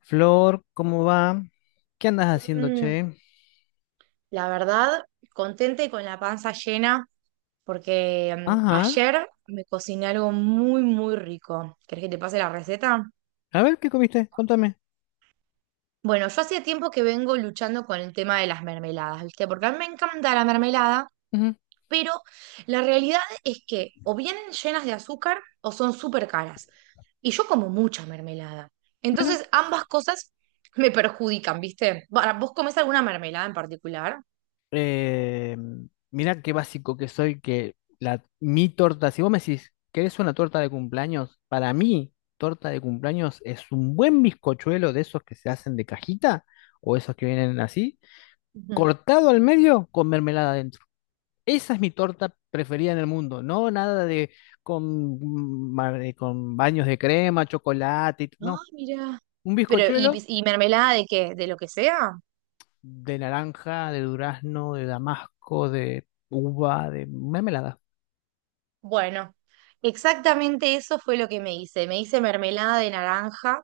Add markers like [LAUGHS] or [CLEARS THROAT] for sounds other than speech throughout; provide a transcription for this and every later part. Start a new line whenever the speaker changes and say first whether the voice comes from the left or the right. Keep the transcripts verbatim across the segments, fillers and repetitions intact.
left: Flor, ¿cómo va? ¿Qué andas haciendo,
right: Mm,
left: che?
right: La verdad, contenta y con la panza llena, porque mm,
left: Ajá.
right: ayer me cociné algo muy, muy rico. ¿Querés que te pase la receta?
left: A ver, ¿qué comiste? Contame.
right: Bueno, yo hacía tiempo que vengo luchando con el tema de las mermeladas, ¿viste? Porque a mí me encanta la mermelada,
left: Ujú.
right: pero la realidad es que o vienen llenas de azúcar o son súper caras. Y yo como mucha mermelada.
left: Mira.
right: Entonces, ambas cosas me perjudican, ¿viste? Bueno, ¿vos comés alguna mermelada en particular?
left: Eh, Mira qué básico que soy, que la, mi torta, si vos me decís, ¿querés una torta de cumpleaños? Para mí, torta de cumpleaños es un buen bizcochuelo de esos que se hacen de cajita o esos que vienen así, cortado al medio con mermelada adentro. Esa es mi torta preferida en el mundo, no nada de con, mm, mar- eh, con baños de crema, chocolate, y t-
right: No,
left: no.
right: mira.
left: Un
right: Pero, ¿y,
left: bizcochuelo
right: pis- y mermelada de qué? ¿De lo que sea?
left: de naranja, de durazno, de damasco, de uva, de mermelada.
right: Bueno, exactamente eso fue lo que me hice. Me hice mermelada de naranja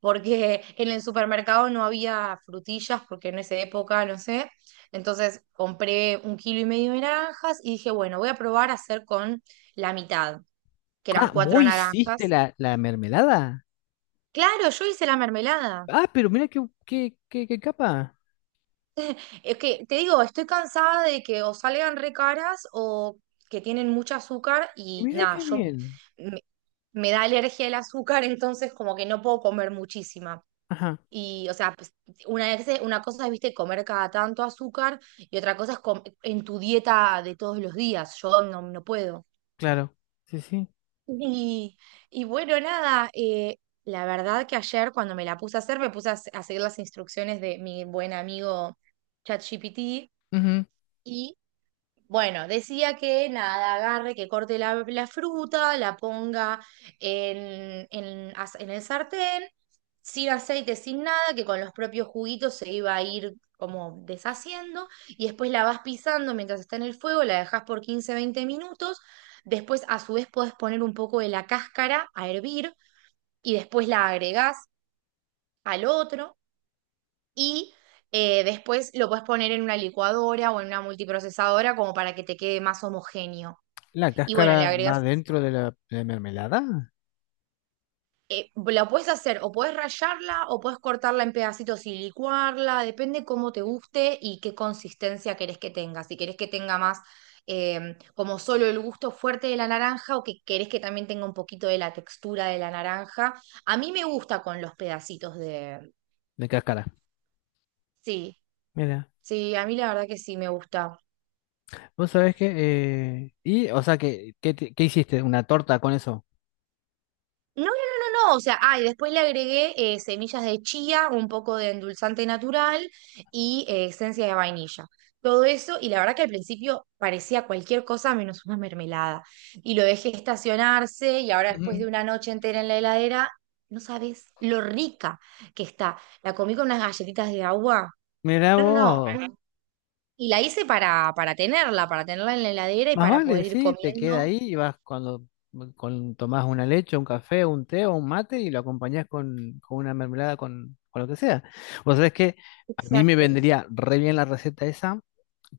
right: porque en el supermercado no había frutillas porque en esa época, no sé. Entonces compré un kilo y medio de naranjas y dije, bueno, voy a probar a hacer con la mitad, que eran
left: Ah, vos
right: cuatro
left: hiciste
right: naranjas.
left: la, la mermelada.
right: Claro, yo hice la mermelada.
left: Ah, pero mira qué, qué, qué, qué capa.
right: Es que te digo, estoy cansada de que o salgan re caras o que tienen mucho azúcar y
left: Mira
right: nada,
left: qué
right: yo
left: bien.
right: me, me da alergia el azúcar, [LAUGHS] entonces como que no puedo comer muchísima.
left: Ajá,
right: Y, o sea, pues, una, vez- una cosa es, viste, comer cada tanto azúcar y otra cosa es com- en tu dieta de todos los días. Yo no, no puedo.
left: claro. Sí, sí.
right: Y, y bueno, nada, eh, la verdad que ayer cuando me la puse a hacer, me puse a, se- a seguir las instrucciones de mi buen amigo ChatGPT
left: Ujú.
right: y bueno, decía que nada, agarre, que corte la, la fruta, la ponga en, en as- en el sartén, sin aceite, sin nada, que con los propios juguitos se iba a ir como deshaciendo, y después la vas pisando mientras está en el fuego, la dejas por quince veinte minutos, después a su vez podés poner un poco de la cáscara a hervir, y después la agregás al otro, y eh, después lo podés poner en una licuadora o en una multiprocesadora como para que te quede más homogéneo.
left: La
right: Y bueno, le
left: cáscara va
right: agregas,
left: dentro de la, de la mermelada.
right: eh, la puedes hacer o puedes rallarla o puedes cortarla en pedacitos y licuarla, depende cómo te guste y qué consistencia querés que tenga. Si querés que tenga más eh, como solo el gusto fuerte de la naranja o que querés que también tenga un poquito de la textura de la naranja. A mí me gusta con los pedacitos de...
left: De cáscara.
right: Sí,
left: Mira.
right: sí, a mí la verdad que sí me gusta.
left: Vos sabés que... eh, Y, o sea, que, ¿qué, te- qué hiciste? ¿Una torta con eso?
right: No, no, no, no, no, o sea, ah, y después le agregué eh, semillas de chía, un poco de endulzante natural y eh, esencia de vainilla. Todo eso, y la verdad que al principio parecía cualquier cosa menos una mermelada. Y lo dejé estacionarse y ahora después
left: Ujú.
right: de una noche entera en la heladera, no sabes lo rica que está. La comí con unas galletitas de agua.
left: Mira
right: No, no, no.
left: vos.
right: Bueno, un- y la hice para, para tenerla, para tenerla en la heladera y
left: Más
right: para
left: vale,
right: poder ir
left: sí, te queda
right: comiendo.
left: ahí y vas cuando con, tomás una leche, un café, un té o un mate y lo acompañás con, con una mermelada, con, con lo que sea. Vos sabés que a mí me
right: Exacto.
left: vendría re bien la receta esa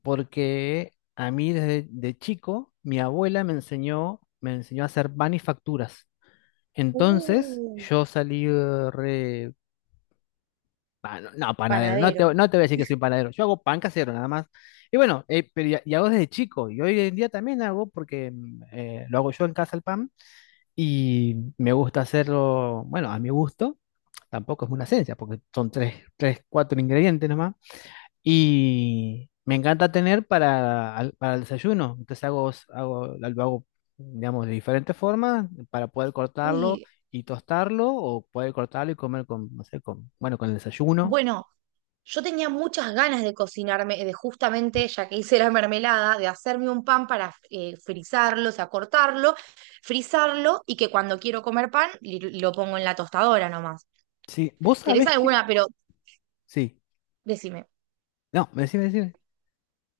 left: porque a mí desde de chico mi abuela me enseñó, me enseñó a hacer pan y facturas. Entonces
right: Uh,
left: yo salí eh, re. Pa- no, no, panadero, no te,
right: Panadero.
left: no te voy a decir que soy panadero, yo hago pan casero nada más. Y bueno, eh, pero ya, y hago desde chico y hoy en día también hago porque mm, eh, lo hago yo en casa el pan, y me gusta hacerlo, bueno, a mi gusto, tampoco es una ciencia porque son tres, tres, cuatro ingredientes nomás, y me encanta tener para, al- para el desayuno. Entonces hago, hago, lo hago, digamos, de diferentes formas para poder cortarlo
right: Uy,
left: y tostarlo, o poder cortarlo y comer con, no sé, con, bueno, con el desayuno.
right: bueno, yo tenía muchas ganas de cocinarme, de justamente, ya que hice la mermelada, de hacerme un pan para eh, frizarlo, o sea, cortarlo, frizarlo y que cuando quiero comer pan li- lo pongo en la tostadora nomás.
left: Sí, vos
right: ¿Tenés
left: sabés que...
right: alguna? Pero
left: Sí,
right: decime.
left: no, me decime, decime.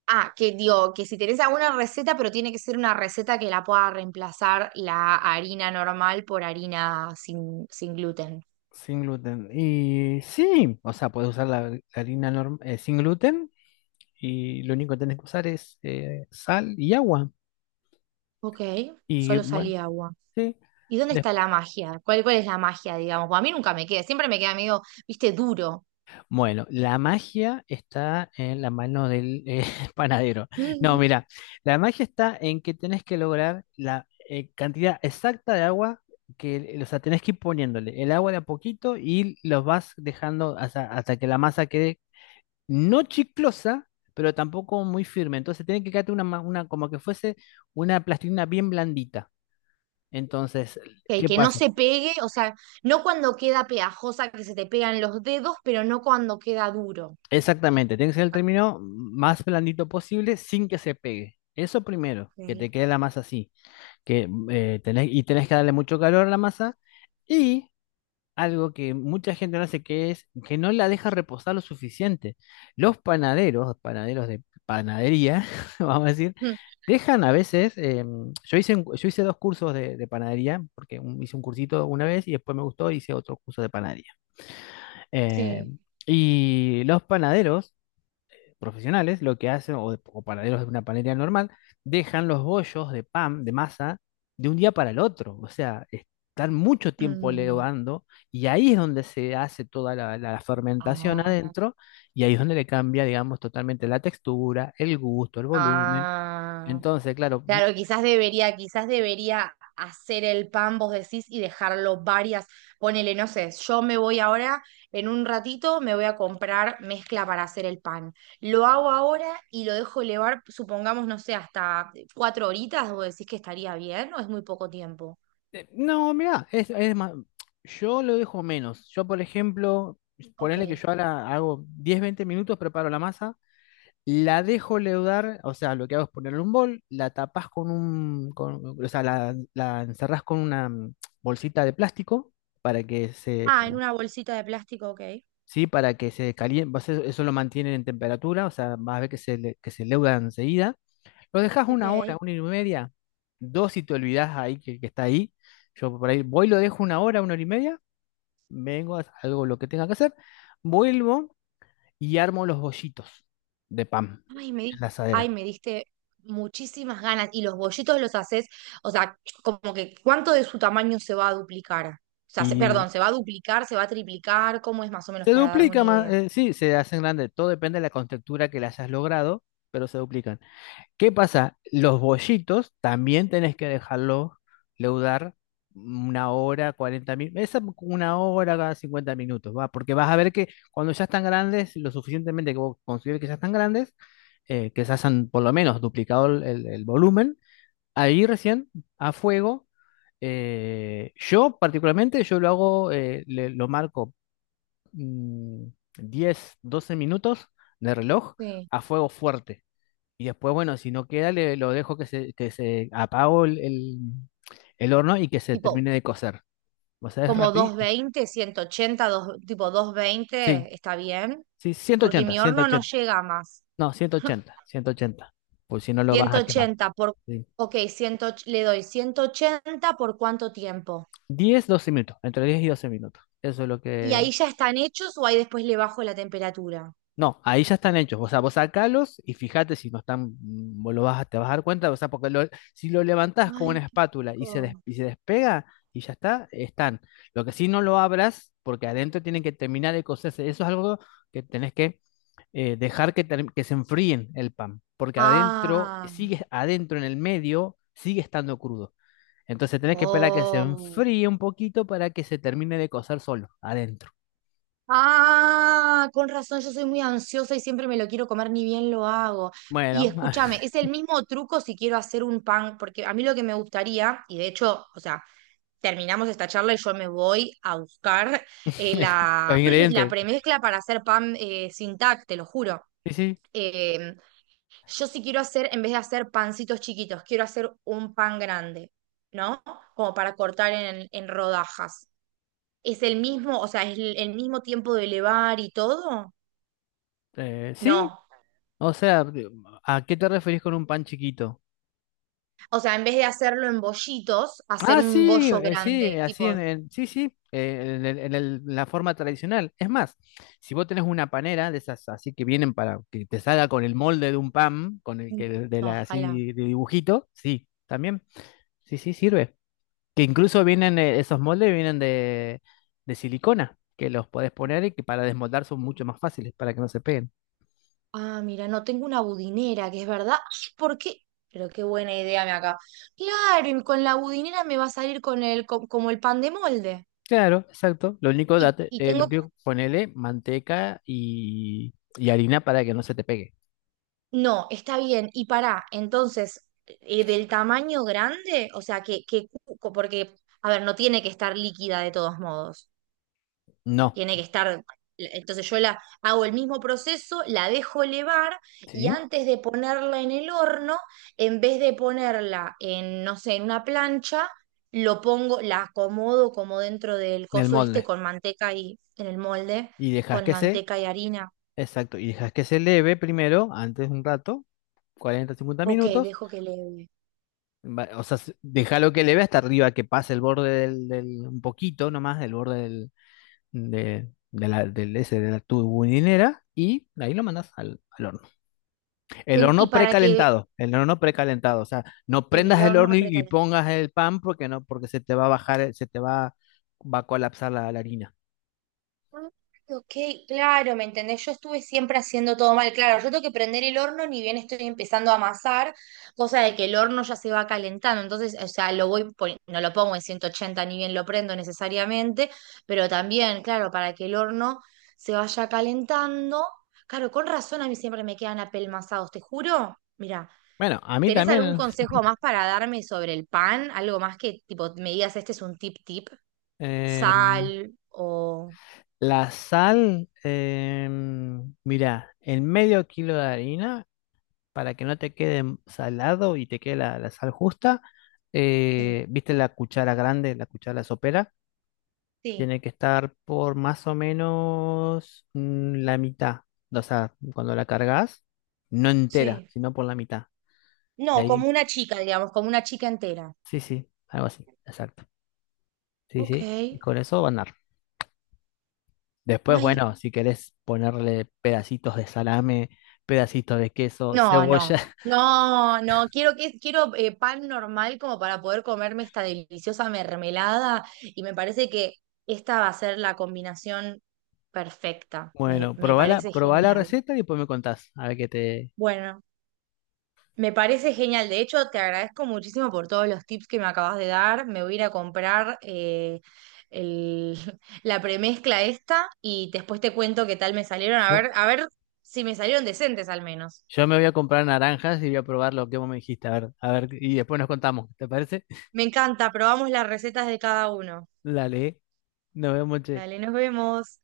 right: Ah, que digo, que si tenés alguna receta, pero tiene que ser una receta que la pueda reemplazar la harina normal por harina sin, sin gluten.
left: Sin gluten. Y sí, o sea, puedes usar la, la harina norm- eh, sin gluten, y lo único que tenés que usar es eh, sal y agua.
right: Ok,
left: Y
right: solo
left: bueno,
right: salía agua.
left: sí.
right: ¿Y dónde
left: Des-
right: está la magia? ¿Cuál, cuál es la magia, digamos? Pues a mí nunca me queda, siempre me queda medio, viste, duro.
left: Bueno, la magia está en la mano del eh, [LAUGHS] panadero. No,
right: Mm.
left: mira, la magia está en que tenés que lograr la eh, cantidad exacta de agua. Que, o sea, tenés que ir poniéndole el agua de a poquito y los vas dejando hasta, hasta que la masa quede no chiclosa, pero tampoco muy firme. Entonces tiene que quedarte una, ma- una como que fuese una plastilina bien blandita. Entonces,
right: Que,
left: ¿qué
right: que no
left: pasa?
right: se pegue, o sea, no cuando queda pegajosa que se te pegan los dedos, pero no cuando queda duro.
left: Exactamente, tiene que ser el término más blandito posible sin que se pegue. Eso primero, que
right: Ok.
left: te quede la masa así, que eh, tenés- y tenés que darle mucho calor a la masa. Y algo que mucha gente no hace, que es que no la deja reposar lo suficiente. Los panaderos, panaderos de panadería, [LAUGHS] vamos a decir,
right: Mm,
left: dejan a veces, eh, yo hice, un- yo hice dos cursos de, de panadería, porque un- hice un cursito una vez y después me gustó, hice otro curso de panadería. Eh,
right: sí.
left: y los panaderos profesionales lo que hacen, o, de- o panaderos de una panadería normal, dejan los bollos de pan, de masa, de un día para el otro. O sea, están mucho tiempo
right: Mm.
left: levando, y ahí es donde se hace toda la, la fermentación
right: Ah.
left: adentro, y ahí es donde le cambia, digamos, totalmente la textura, el gusto, el volumen.
right: Ah.
left: Entonces, claro, mu-
right: Claro, quizás debería, quizás debería hacer el pan, vos decís, y dejarlo varias, ponele, no sé, yo me voy ahora, en un ratito me voy a comprar mezcla para hacer el pan. Lo hago ahora y lo dejo elevar, supongamos, no sé, hasta cuatro horitas, vos decís que estaría bien o es muy poco tiempo.
left: eh, no, mira, es, es más, yo lo dejo menos. Yo, por ejemplo,
right: Ok.
left: ponele que yo ahora hago diez, veinte minutos, preparo la masa. La dejo leudar, o sea, lo que hago es ponerle un bol, la tapás con un, con- o sea, la, la encerrás con una mm, bolsita de plástico para que se,
right: Ah, en una bolsita de plástico, ok.
left: sí, para que se caliente, pues, e, eso, lo mantienen en temperatura. O sea, vas a ver que se, le- que se leuda enseguida. Lo dejas una hora,
right: Ok.
left: una y media, dos si te olvidás ahí que, que está ahí. Yo por ahí voy, lo dejo una hora, una hora y media, vengo, hago lo que tenga que hacer, vuelvo y armo los bollitos de pan
right: Ay, me
left: en
right: di-
left: la
right: ay,
left: asadera.
right: me diste muchísimas ganas. Y los bollitos los haces, o sea, como que ¿cuánto de su tamaño se va a duplicar? O sea, se-
left: Y
right: perdón, ¿se va a duplicar, se va a triplicar? ¿Cómo es más o menos
left: Se
right: para darme una
left: duplica más,
right: idea?
left: eh, sí, se hacen grandes, todo depende de la contextura que le hayas logrado, pero se duplican. ¿Qué pasa? Los bollitos también tenés que dejarlos leudar una hora, cuarenta minutos, esa una hora cada cincuenta minutos, va, porque vas a ver que cuando ya están grandes, lo suficientemente que vos consideres que ya están grandes, eh, que se hayan por lo menos duplicado el, el- el volumen, ahí recién a fuego. Eh, yo particularmente, yo lo hago, eh, le- lo marco mm, diez, doce minutos de reloj
right: Sí.
left: a fuego fuerte. Y después, bueno, si no queda, le, lo dejo que se, que se apago el, el- el horno y que se
right: Tipo,
left: termine de cocer. O sea, es
right: como
left: rápido.
right: doscientos veinte, ciento ochenta, dos, tipo doscientos
left: Sí,
right: veinte, ¿está bien?
left: sí, ciento
right: Porque
left: ochenta
right: mi
left: ciento
right: horno no
left: ochenta
right: llega más.
left: No, ciento ochenta,
right: [LAUGHS]
left: ciento ochenta. Pues si no lo vas
right: Ciento
left: a quemar.
right: ochenta por,
left: Sí.
right: ok, cien, le doy ciento ochenta por cuánto tiempo.
left: diez, doce minutos, entre diez y doce minutos. Eso es lo
right: ¿Y
left: que...
right: ahí ya están hechos o ahí después le bajo la temperatura?
left: No, ahí ya están hechos. O sea, vos sacalos y fíjate si no están, mm, vos lo vas a, te vas a dar cuenta. O sea, porque lo- si lo levantás con una
right: Ay, qué
left: espátula y se, des-
right: rico.
left: y se despega y ya está, están. Lo que sí, no lo abras, porque adentro tienen que terminar de cocerse. Eso es algo que tenés que eh, dejar, que, term- que se enfríen el pan, porque adentro,
right: Ah,
left: sigue adentro en el medio, sigue estando crudo. Entonces tenés que esperar que se
right: oh.
left: enfríe un poquito para que se termine de cocer solo, adentro.
right: Ah, con razón, yo soy muy ansiosa y siempre me lo quiero comer, ni bien lo hago. Y
left: Bueno,
right: escúchame, es el mismo truco si quiero hacer un pan, porque a mí lo que me gustaría, y de hecho, o sea, terminamos esta charla y yo me voy a buscar eh,
left: [LAUGHS] los
right: la, [CLEARS THROAT] la
left: ingredientes.
right: premezcla para hacer pan eh, sin tac, te lo juro.
left: Sí, sí.
right: Eh, Yo sí quiero hacer, en vez de hacer pancitos chiquitos, quiero hacer un pan grande, ¿no? Como para cortar en, en rodajas. ¿Es el mismo, o sea, es el, el mismo tiempo de elevar y todo?
left: Eh, sí,
right: No.
left: o sea, de- ¿a qué te referís con un pan chiquito?
right: O sea, en vez de hacerlo en bollitos, hacer
left: Ah,
right: un
left: sí,
right: bollo
left: eh, sí,
right: grande,
left: eh, así en,
right: tipo,
left: en- sí, sí, eh, en, el- en el- la forma tradicional. Es más, si vos tenés una panera de esas así que vienen para que te salga con el molde de un pan, con el
right: mm,
left: que de
right: no,
left: la
right: ojalá.
left: así de dibujito, sí, también, sí, sí, sirve. Que incluso vienen, eh, esos moldes vienen de, de silicona, que los podés poner y que para desmoldar son mucho más fáciles, para que no se peguen.
right: Ah, mira, no tengo una budinera, que es verdad. Ay, ¿por qué? Pero qué buena idea me acá. Claro, y con la budinera me va a salir con el, co- como el pan de molde.
left: Claro, exacto. Lo único,
right: Y,
left: date,
right: y
left: eh, lo
right: tengo
left: que ponele manteca y, y harina para que no se te pegue.
right: no, está bien. Y para entonces, eh, del tamaño grande, o sea, que, que, cu- porque, a ver, no tiene que estar líquida de todos modos.
left: No,
right: Tiene que estar, eh, entonces yo la hago el mismo proceso, la dejo elevar y
left: ¿sí?
right: antes de ponerla en el horno, en vez de ponerla en, no sé, en una plancha, lo pongo, la acomodo como dentro del
left: En el
right: coso este
left: molde.
right: con manteca y, en el molde,
left: Y dejas
right: con
left: que se...
right: manteca y harina.
left: Exacto, y dejas que se leve primero, antes un rato, cuarenta-cincuenta
right: Ok,
left: minutos.
right: dejo que leve.
left: Va- O sea, déjalo que leve hasta arriba, que pase el borde del, del- un poquito nomás, del borde del, de, de la, del, ese, de la tubulinera, y ahí lo mandas al, al horno. El
right: En- Y
left: horno
right: para que
left: precalentado, el horno precalentado. O sea, no
right: en el
left: prendas el
right: horno
left: horno y, y
right: precalentado.
left: pongas el pan, porque no, porque se te va a bajar, el- se te va, va a colapsar la, la harina.
right: Ok, claro, ¿me entendés? Yo estuve siempre haciendo todo mal. Claro, yo tengo que prender el horno ni bien estoy empezando a amasar, cosa de que el horno ya se va calentando. Entonces, o sea, lo voy, poni- no lo pongo en ciento ochenta ni bien lo prendo necesariamente, pero también, claro, para que el horno se vaya calentando. Claro, con razón a mí siempre me quedan apelmazados, te juro. Mira,
left: Bueno, a mí
right: ¿tenés algún
left: también,
right: consejo más para darme sobre el pan? Algo más que tipo me digas, este es un tip tip,
left: eh,
right: sal o...
left: la sal, eh, mira, en medio kilo de harina, para que no te quede salado y te quede la, la sal justa,
right: Sí,
left: eh, ¿viste la cuchara grande, la cuchara sopera?
right: sí,
left: Tiene que estar por más o menos mm, la mitad. O sea, cuando la cargas, no entera,
right: sí.
left: sino por la mitad. Y
right: No, como
left: ahí,
right: una chica, digamos, como una chica entera.
left: sí, sí, algo así, exacto. Sí,
right: Ok.
left: sí, y con eso va a andar. Después,
right: Ay,
left: bueno, si querés ponerle pedacitos de salame, pedacitos de queso,
right: no,
left: cebolla.
right: no.
left: [LAUGHS]
right: No, no, quiero que quiero eh, pan normal como para poder comerme esta deliciosa mermelada y me parece que esta va a ser la combinación perfecta. Me,
left: Bueno,
right: me
left: probá la,
right: parece
left: probá la
right: genial.
left: receta y después me contás, a ver qué te.
right: Bueno, me parece genial. De hecho, te agradezco muchísimo por todos los tips que me acabas de dar. Me voy a ir a comprar eh, el- [LAUGHS] la premezcla esta y después te cuento qué tal me salieron. A
left: Yo,
right: ver, a ver si me salieron decentes al menos.
left: yo me voy a comprar naranjas y voy a probar lo que vos me dijiste. A ver, a ver, y después nos contamos. ¿Te parece?
right: Me encanta. Probamos las recetas de cada uno.
left: [LAUGHS] Dale, nos vemos, che.
right: Dale, nos vemos.